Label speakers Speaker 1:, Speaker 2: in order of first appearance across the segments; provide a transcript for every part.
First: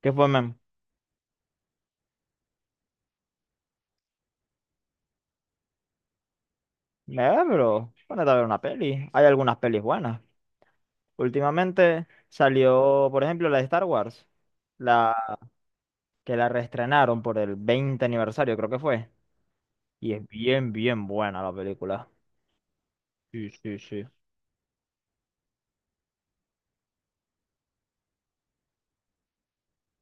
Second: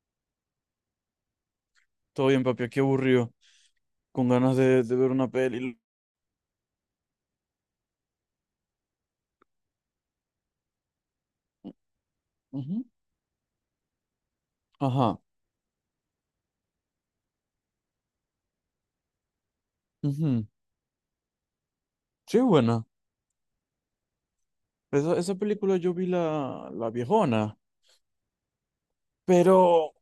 Speaker 1: ¿Qué fue, men?
Speaker 2: Todo bien, papi, qué aburrido. Con ganas de ver una peli.
Speaker 1: Pero ponete a ver una peli. Hay algunas pelis buenas. Últimamente
Speaker 2: Ujú.
Speaker 1: salió, por ejemplo, la de Star Wars, la
Speaker 2: Ajá.
Speaker 1: que la reestrenaron por el 20 aniversario, creo que fue. Y es
Speaker 2: Ujú.
Speaker 1: bien, bien buena la película.
Speaker 2: Sí, buena.
Speaker 1: Sí, sí, sí.
Speaker 2: Esa película yo vi la viejona, pero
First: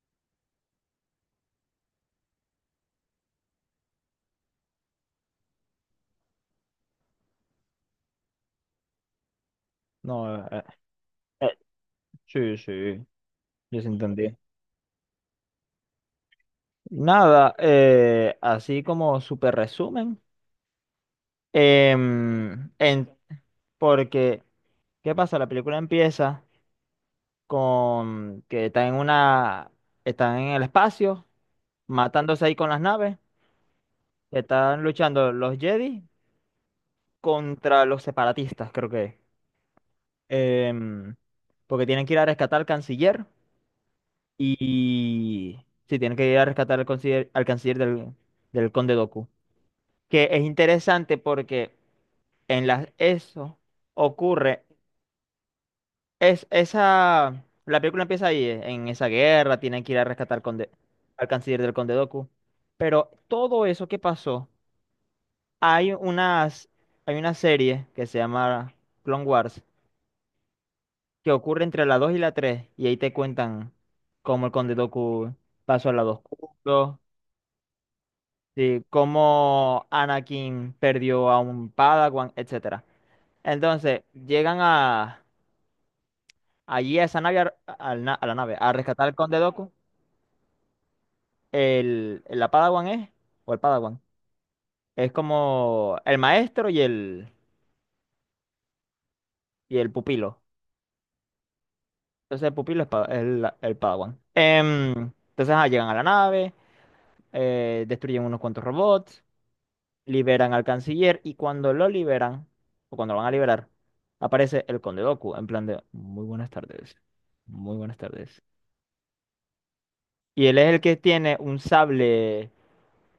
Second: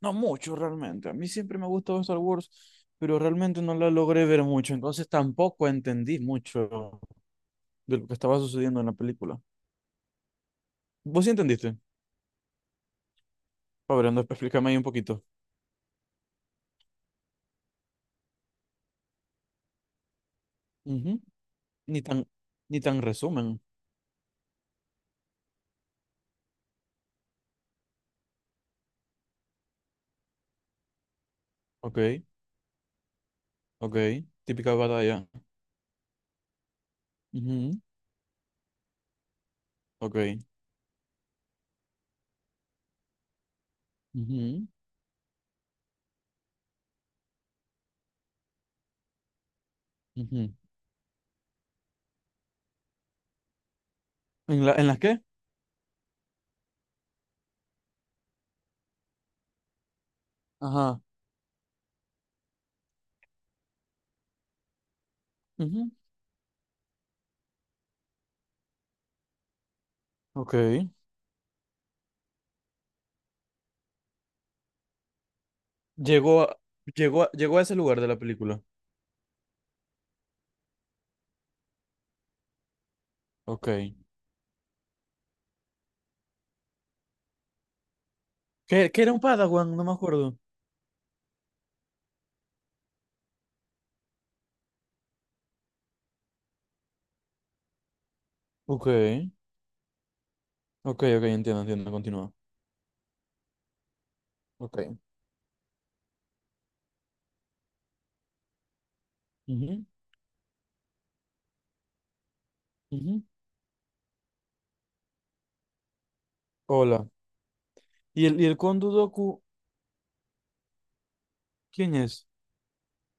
Speaker 2: no mucho realmente. A mí siempre me ha gustado Star Wars, pero realmente no la logré ver mucho. Entonces tampoco entendí mucho de lo que estaba sucediendo en la película.
Speaker 1: No,
Speaker 2: ¿Vos sí
Speaker 1: eh,
Speaker 2: entendiste?
Speaker 1: sí, sí, yo sí
Speaker 2: Fabriano,
Speaker 1: entendí.
Speaker 2: explícame ahí un poquito.
Speaker 1: Nada, así como súper resumen.
Speaker 2: Ujú. Ni tan,
Speaker 1: em,
Speaker 2: ni tan
Speaker 1: en-
Speaker 2: resumen.
Speaker 1: Porque, ¿qué pasa? La película empieza con que están en el espacio,
Speaker 2: Ok,
Speaker 1: matándose ahí con las naves.
Speaker 2: ok. Típica
Speaker 1: Están
Speaker 2: batalla.
Speaker 1: luchando los Jedi
Speaker 2: Ujú.
Speaker 1: contra los separatistas, creo que es.
Speaker 2: Ok.
Speaker 1: Em, Porque tienen que ir a rescatar al canciller.
Speaker 2: Ujú,
Speaker 1: Y sí, tienen que ir a rescatar al canciller, del Conde Doku, que es
Speaker 2: ujú.
Speaker 1: interesante porque en las eso ocurre.
Speaker 2: ¿En la, en las qué?
Speaker 1: La película empieza ahí, en esa guerra. Tienen que ir a rescatar
Speaker 2: Ajá.
Speaker 1: al canciller del Conde Doku. Pero todo eso que pasó,
Speaker 2: Ujú.
Speaker 1: hay unas, hay una serie que se llama Clone Wars,
Speaker 2: Ok.
Speaker 1: que ocurre entre la 2 y la tres, y ahí te cuentan cómo el Conde Doku pasó al lado
Speaker 2: Llegó a,
Speaker 1: oscuro,
Speaker 2: llegó a ese lugar de la película.
Speaker 1: sí, cómo Anakin perdió a un Padawan, etcétera.
Speaker 2: Ok.
Speaker 1: Entonces, allí a esa nave, a la nave, a
Speaker 2: ¿Qué, qué
Speaker 1: rescatar
Speaker 2: era
Speaker 1: al
Speaker 2: un
Speaker 1: Conde Doku.
Speaker 2: Padawan? No me acuerdo.
Speaker 1: El, la Padawan es, o el Padawan, es como el maestro y el,
Speaker 2: Ok,
Speaker 1: y el pupilo.
Speaker 2: ok, ok, entiendo, entiendo, continúa.
Speaker 1: Entonces el pupilo es el Padawan.
Speaker 2: Ok.
Speaker 1: Entonces, llegan a la nave, destruyen unos cuantos robots,
Speaker 2: Ujú,
Speaker 1: liberan al canciller. Y cuando lo liberan, o cuando lo
Speaker 2: ujú.
Speaker 1: van a liberar, aparece el Conde Doku en plan de, muy buenas tardes,
Speaker 2: Hola.
Speaker 1: muy buenas tardes.
Speaker 2: Y el Kondudoku,
Speaker 1: Y él es el que tiene un
Speaker 2: quién es?
Speaker 1: sable...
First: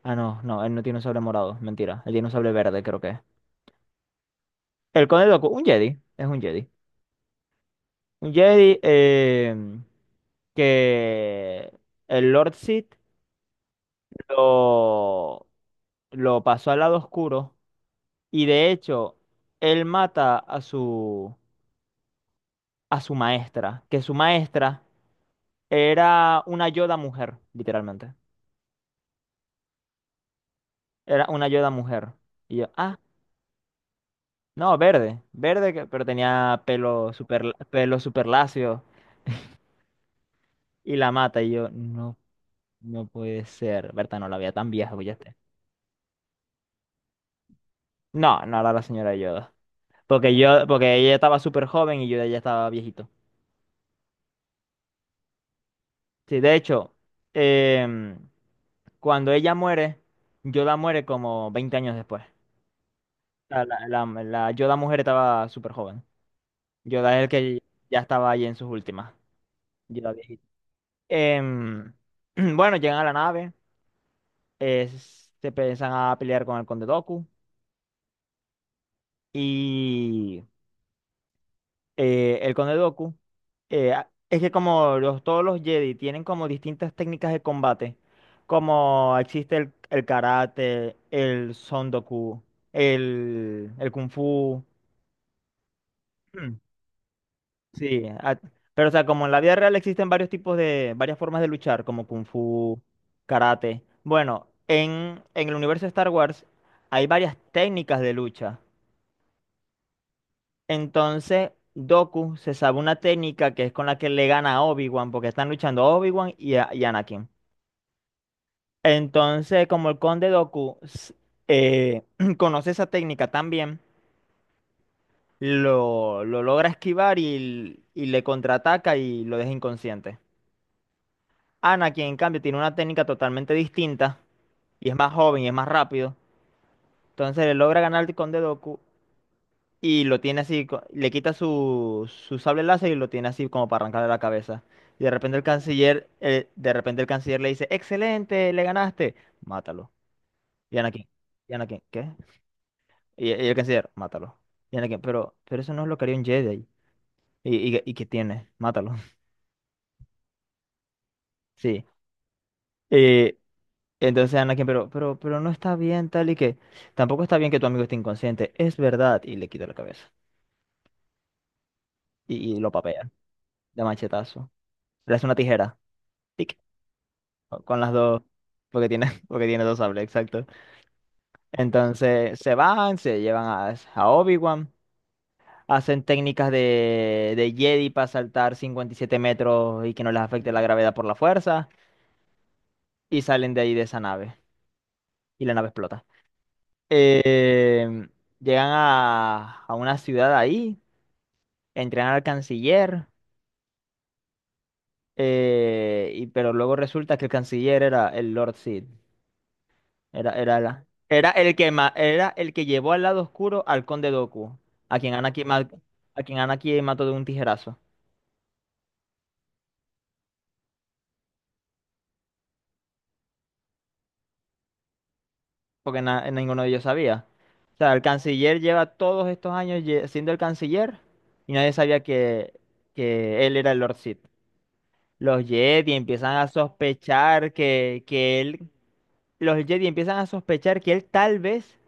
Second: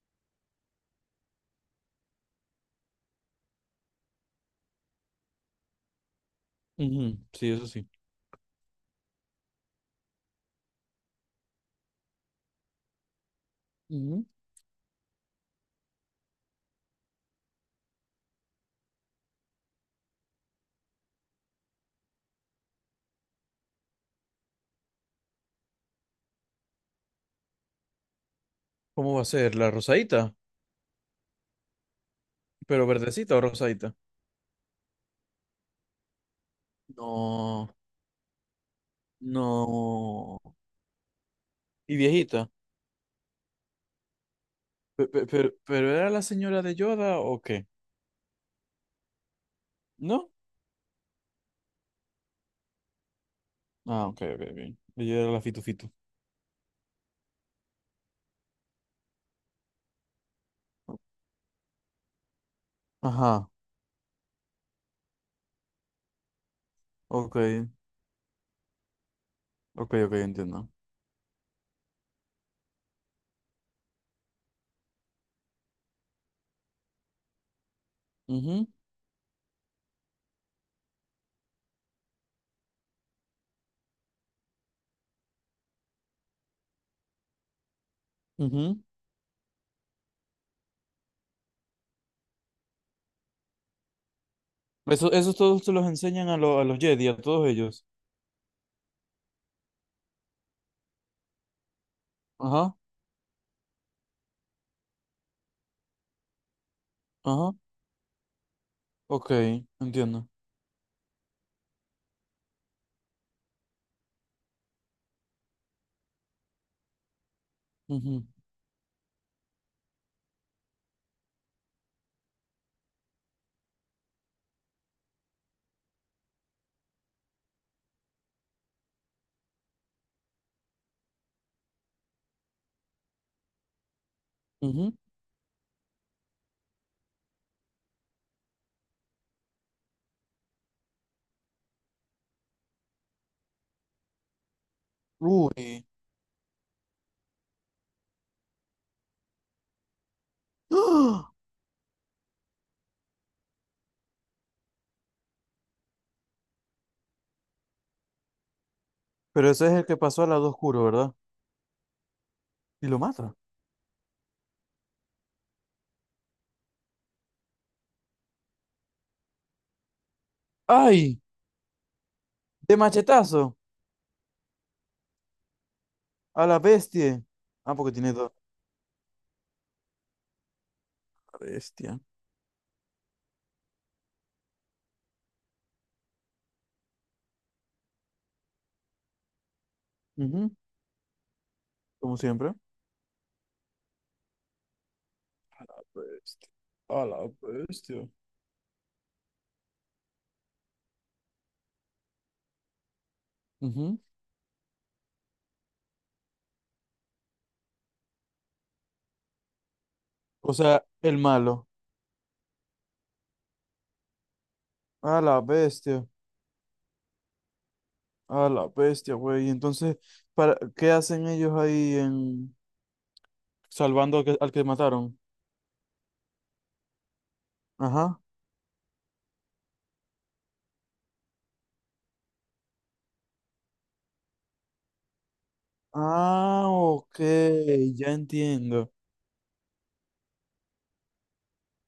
Speaker 1: Ah, no, no, él no tiene un sable morado, mentira. Él tiene un sable verde, creo que es. El Conde Doku, un Jedi, es un Jedi.
Speaker 2: Ujú. Sí, eso sí.
Speaker 1: Un Jedi que el Lord Sith
Speaker 2: Ujú.
Speaker 1: lo, lo pasó al lado oscuro, y de hecho él mata a su maestra, que su maestra era una Yoda mujer, literalmente.
Speaker 2: ¿Cómo va a ser? ¿La rosadita?
Speaker 1: Era una Yoda mujer. Y yo,
Speaker 2: ¿Pero verdecita o rosadita?
Speaker 1: no, verde, verde, pero tenía
Speaker 2: No,
Speaker 1: pelo super lacio,
Speaker 2: no.
Speaker 1: y la mata y yo,
Speaker 2: ¿Y
Speaker 1: no,
Speaker 2: viejita?
Speaker 1: no puede ser. Berta no la veía tan vieja, oye.
Speaker 2: Pero, ¿pero era la señora de Yoda o qué?
Speaker 1: No, no era la señora Yoda.
Speaker 2: ¿No?
Speaker 1: Porque ella estaba súper joven y yo ya estaba viejito.
Speaker 2: Ah, ok, ok, ok. Ella era la fitufitu.
Speaker 1: Sí, de hecho, em, cuando ella muere, Yoda muere como 20 años después.
Speaker 2: Ajá,
Speaker 1: La Yoda mujer estaba súper joven. Yoda es el
Speaker 2: ok,
Speaker 1: que ya estaba ahí en sus últimas.
Speaker 2: ok,
Speaker 1: Yoda
Speaker 2: ok,
Speaker 1: viejito.
Speaker 2: entiendo.
Speaker 1: Em, bueno, llegan a la nave, se empiezan a pelear con el Conde Doku.
Speaker 2: Ujú,
Speaker 1: Y el Conde Dooku, es que como todos los Jedi tienen como distintas técnicas de combate,
Speaker 2: ujú.
Speaker 1: como existe el karate, el Son el Kung Fu.
Speaker 2: Eso, esos todos se los enseñan a,
Speaker 1: Mm.
Speaker 2: lo- a los Jedi, a todos ellos.
Speaker 1: Sí, pero o sea, como en la vida real existen varias formas de luchar, como Kung
Speaker 2: Ajá,
Speaker 1: Fu, karate. Bueno, en el universo de Star Wars hay varias
Speaker 2: ajá,
Speaker 1: técnicas de lucha.
Speaker 2: ok, entiendo.
Speaker 1: Entonces, Doku se sabe una técnica que es con la que le gana a Obi-Wan, porque están luchando Obi-Wan y Anakin.
Speaker 2: Ujú,
Speaker 1: Entonces, como el conde Doku eh, conoce esa técnica también, lo logra esquivar, y le contraataca y lo deja inconsciente. Anakin, en cambio, tiene una técnica totalmente distinta, y
Speaker 2: ujú.
Speaker 1: es más joven y es más rápido. Entonces, le logra ganar al conde Doku y lo tiene así, le quita su sable láser, y lo tiene así como para arrancarle la cabeza. Y de repente el
Speaker 2: Uy.
Speaker 1: canciller, eh, de repente el canciller le dice, excelente, le ganaste, mátalo. Y Anakin,
Speaker 2: ¡Ah!
Speaker 1: y Anakin, ¿qué? Y el canciller, mátalo. Y Anakin, pero eso no es lo que haría un Jedi. ¿Y qué tiene? Mátalo.
Speaker 2: Pero ese es el que pasó al lado oscuro, ¿verdad?
Speaker 1: Sí.
Speaker 2: Y lo mata.
Speaker 1: Eh, entonces Anakin, pero no está bien, tal y que, tampoco está bien que tu amigo esté inconsciente, es verdad. Y le quita la cabeza.
Speaker 2: ¡Ay!
Speaker 1: Y lo
Speaker 2: De
Speaker 1: papea,
Speaker 2: machetazo.
Speaker 1: de machetazo. Le hace una tijera.
Speaker 2: A
Speaker 1: Tic.
Speaker 2: la bestia. Ah,
Speaker 1: Con las
Speaker 2: porque tiene
Speaker 1: dos,
Speaker 2: dos.
Speaker 1: porque tiene dos sables, exacto.
Speaker 2: La bestia.
Speaker 1: Entonces se van, se llevan a, Obi-Wan, hacen técnicas de Jedi para saltar 57 metros y que no les afecte
Speaker 2: Ujú.
Speaker 1: la gravedad por la fuerza,
Speaker 2: Como siempre.
Speaker 1: y salen de ahí de esa nave, y la nave explota.
Speaker 2: Bestia. A la
Speaker 1: Eh,
Speaker 2: bestia.
Speaker 1: Llegan a una ciudad ahí, entrenan al canciller.
Speaker 2: Ujú.
Speaker 1: Pero luego resulta que el canciller era el Lord Sid. Era,
Speaker 2: O
Speaker 1: era, la-
Speaker 2: sea, el
Speaker 1: era el
Speaker 2: malo.
Speaker 1: que era el que llevó al lado oscuro al conde Doku, a quien
Speaker 2: A la
Speaker 1: Anakin,
Speaker 2: bestia,
Speaker 1: mató de un tijerazo,
Speaker 2: a la bestia, güey. Y entonces, para, ¿qué hacen ellos ahí en salvando al que mataron?
Speaker 1: porque ninguno de ellos sabía. O sea, el
Speaker 2: Ajá.
Speaker 1: canciller lleva todos estos años siendo el canciller, y nadie sabía que él era el Lord Sith. Los Jedi empiezan a
Speaker 2: Ah, ok,
Speaker 1: sospechar
Speaker 2: ya
Speaker 1: que él,
Speaker 2: entiendo.
Speaker 1: los Jedi empiezan a sospechar que él tal vez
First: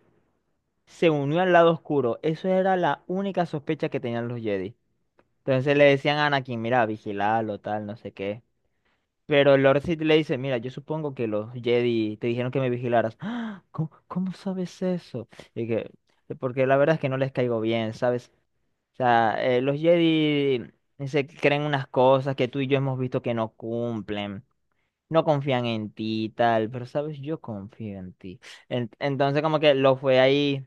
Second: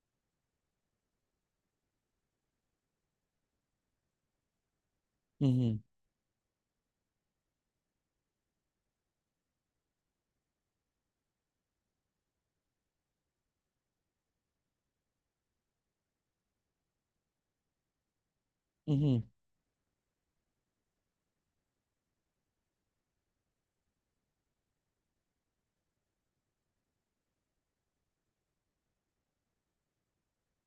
Speaker 1: se unió al lado oscuro. Eso era la única sospecha que tenían los Jedi. Entonces
Speaker 2: Ujú,
Speaker 1: le decían a Anakin, mira, vigilalo, tal, no sé qué. Pero Lord Sith le dice, mira, yo supongo que los Jedi te dijeron que me vigilaras. "Ah, ¿Cómo sabes eso? Y que, porque la verdad es que no les caigo bien, ¿sabes? O
Speaker 2: ujú,
Speaker 1: sea, los Jedi se creen unas cosas que tú y yo hemos visto que no cumplen. No confían en ti y tal, pero sabes, yo confío en ti. Entonces como que lo fue ahí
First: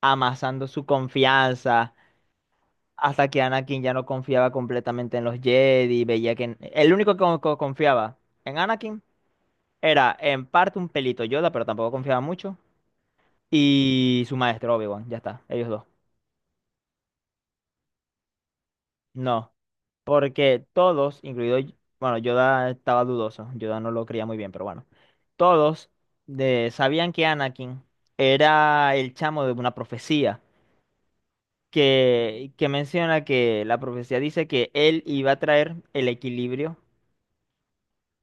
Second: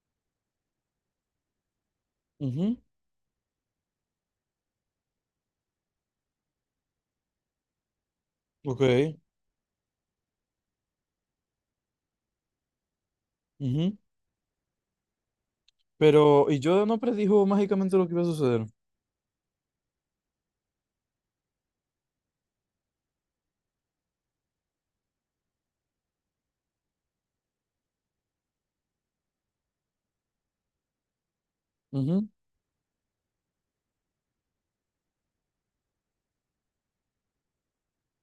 Speaker 1: amasando su confianza,
Speaker 2: ujú.
Speaker 1: hasta que Anakin ya no confiaba completamente en los Jedi, veía que el único que confiaba en
Speaker 2: Ok,
Speaker 1: Anakin era en parte un pelito Yoda, pero tampoco confiaba mucho,
Speaker 2: ujú.
Speaker 1: y su maestro Obi-Wan, ya está, ellos dos.
Speaker 2: Pero, y yo no predijo mágicamente lo que iba a suceder.
Speaker 1: No, porque todos, incluido, bueno, Yoda estaba dudoso, Yoda no lo creía muy bien, pero bueno, todos sabían que Anakin era el chamo de una profecía.
Speaker 2: Ujú.
Speaker 1: Que menciona que la profecía dice que él iba a traer el equilibrio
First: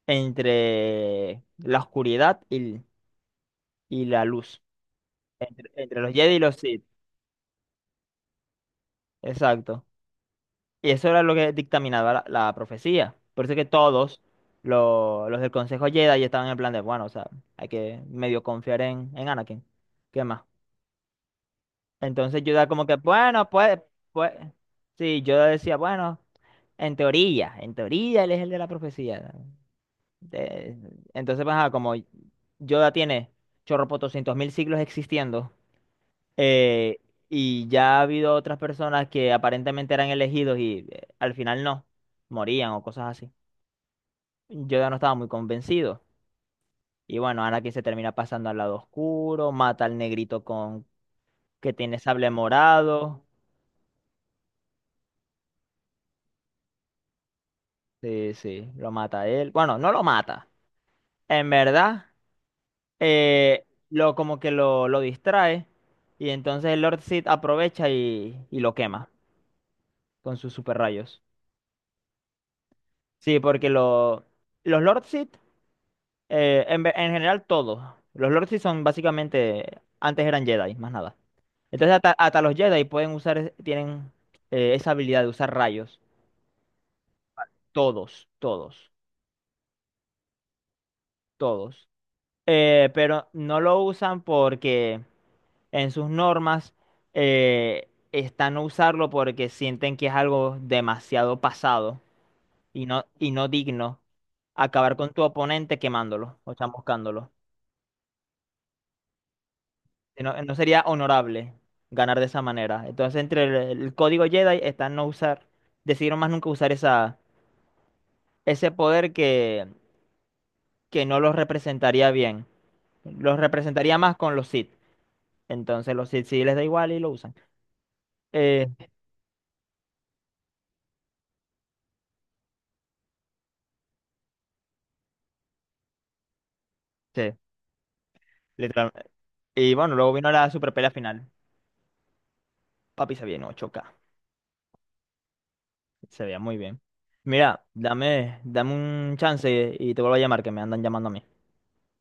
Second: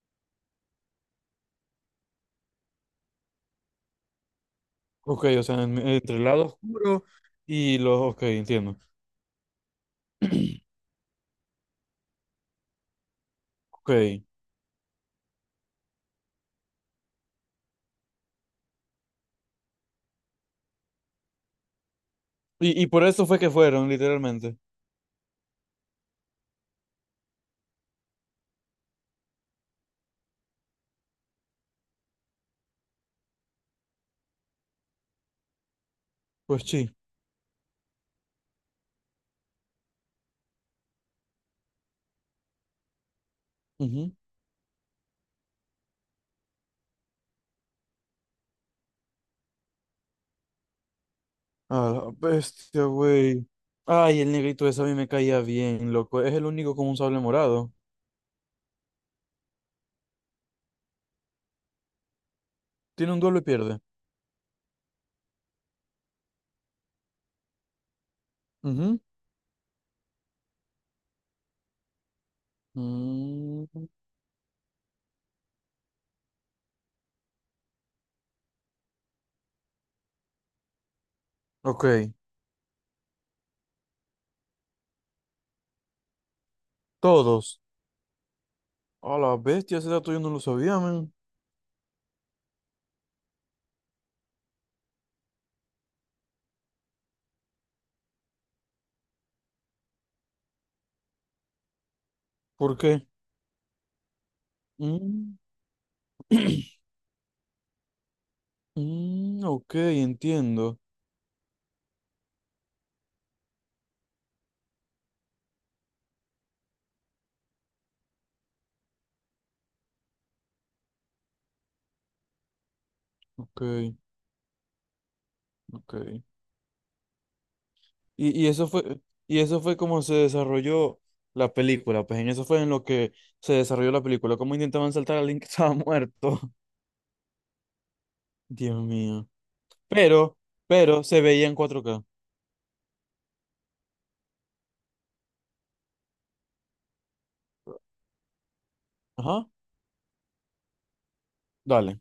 Speaker 1: entre la oscuridad y la luz,
Speaker 2: Ok, o sea,
Speaker 1: entre los
Speaker 2: entre el
Speaker 1: Jedi y
Speaker 2: lado
Speaker 1: los Sith,
Speaker 2: oscuro y los. Ok, entiendo.
Speaker 1: exacto. Y eso era lo que dictaminaba la profecía. Por eso que
Speaker 2: Ok.
Speaker 1: todos
Speaker 2: Y,
Speaker 1: los del Consejo Jedi estaban en plan de, bueno, o sea, hay que medio confiar en Anakin. ¿Qué más? Entonces Yoda como
Speaker 2: y
Speaker 1: que,
Speaker 2: por eso fue
Speaker 1: bueno,
Speaker 2: que
Speaker 1: pues,
Speaker 2: fueron,
Speaker 1: pues,
Speaker 2: literalmente.
Speaker 1: sí, Yoda decía, bueno, en teoría él es el de la profecía. De- entonces, pues, ajá, como Yoda tiene chorropotoscientos mil siglos existiendo.
Speaker 2: Pues sí.
Speaker 1: Eh, y ya ha habido otras personas que aparentemente eran elegidos, y al final no, morían o cosas así.
Speaker 2: Ujú.
Speaker 1: Yo ya no estaba muy convencido. Y bueno, Anakin se termina pasando al lado oscuro, mata al negrito con que
Speaker 2: A
Speaker 1: tiene
Speaker 2: la
Speaker 1: sable
Speaker 2: bestia,
Speaker 1: morado.
Speaker 2: güey. Ay, el negrito ese a mí me caía bien, loco. Es el único con un sable morado.
Speaker 1: Sí, sí, lo mata a él. Bueno, no lo mata. En verdad,
Speaker 2: Tiene un duelo y pierde.
Speaker 1: lo como que lo distrae. Y entonces el Lord Sith aprovecha y lo
Speaker 2: Ujú.
Speaker 1: quema con sus super rayos. Sí,
Speaker 2: Mm.
Speaker 1: porque los Lord Sith, en general todos. Los Lords sí son básicamente, antes eran Jedi, más nada. Entonces
Speaker 2: Ok,
Speaker 1: hasta, los Jedi pueden usar, tienen esa habilidad de usar rayos.
Speaker 2: todos.
Speaker 1: Todos, todos,
Speaker 2: A la bestia, ese dato yo no lo sabía, man.
Speaker 1: todos. Pero no lo usan porque en sus normas está no usarlo, porque sienten que es algo demasiado pasado,
Speaker 2: ¿Por qué?
Speaker 1: y no, digno, acabar con tu
Speaker 2: Mm,
Speaker 1: oponente quemándolo o chamuscándolo.
Speaker 2: mm, ok,
Speaker 1: Si no
Speaker 2: entiendo.
Speaker 1: sería honorable ganar de esa manera. Entonces, entre el código Jedi está no usar, decidieron más nunca usar ese poder, que no los representaría bien. Los
Speaker 2: Ok,
Speaker 1: representaría más con los Sith. Entonces, los
Speaker 2: ok.
Speaker 1: Sith sí les da igual y lo usan.
Speaker 2: Y, y
Speaker 1: Eh,
Speaker 2: eso fue, y eso fue como se desarrolló la película, pues en eso fue en lo que se desarrolló la película. Cómo intentaban saltar a alguien que estaba muerto.
Speaker 1: sí,
Speaker 2: Dios
Speaker 1: literalmente.
Speaker 2: mío.
Speaker 1: Y bueno, luego vino
Speaker 2: Pero,
Speaker 1: la super pelea
Speaker 2: pero se
Speaker 1: final.
Speaker 2: veía en 4K.
Speaker 1: Papi se veía en 8K. Se veía muy bien. Mira, dame un
Speaker 2: Ajá,
Speaker 1: chance y te vuelvo a llamar, que me andan llamando a mí.
Speaker 2: dale.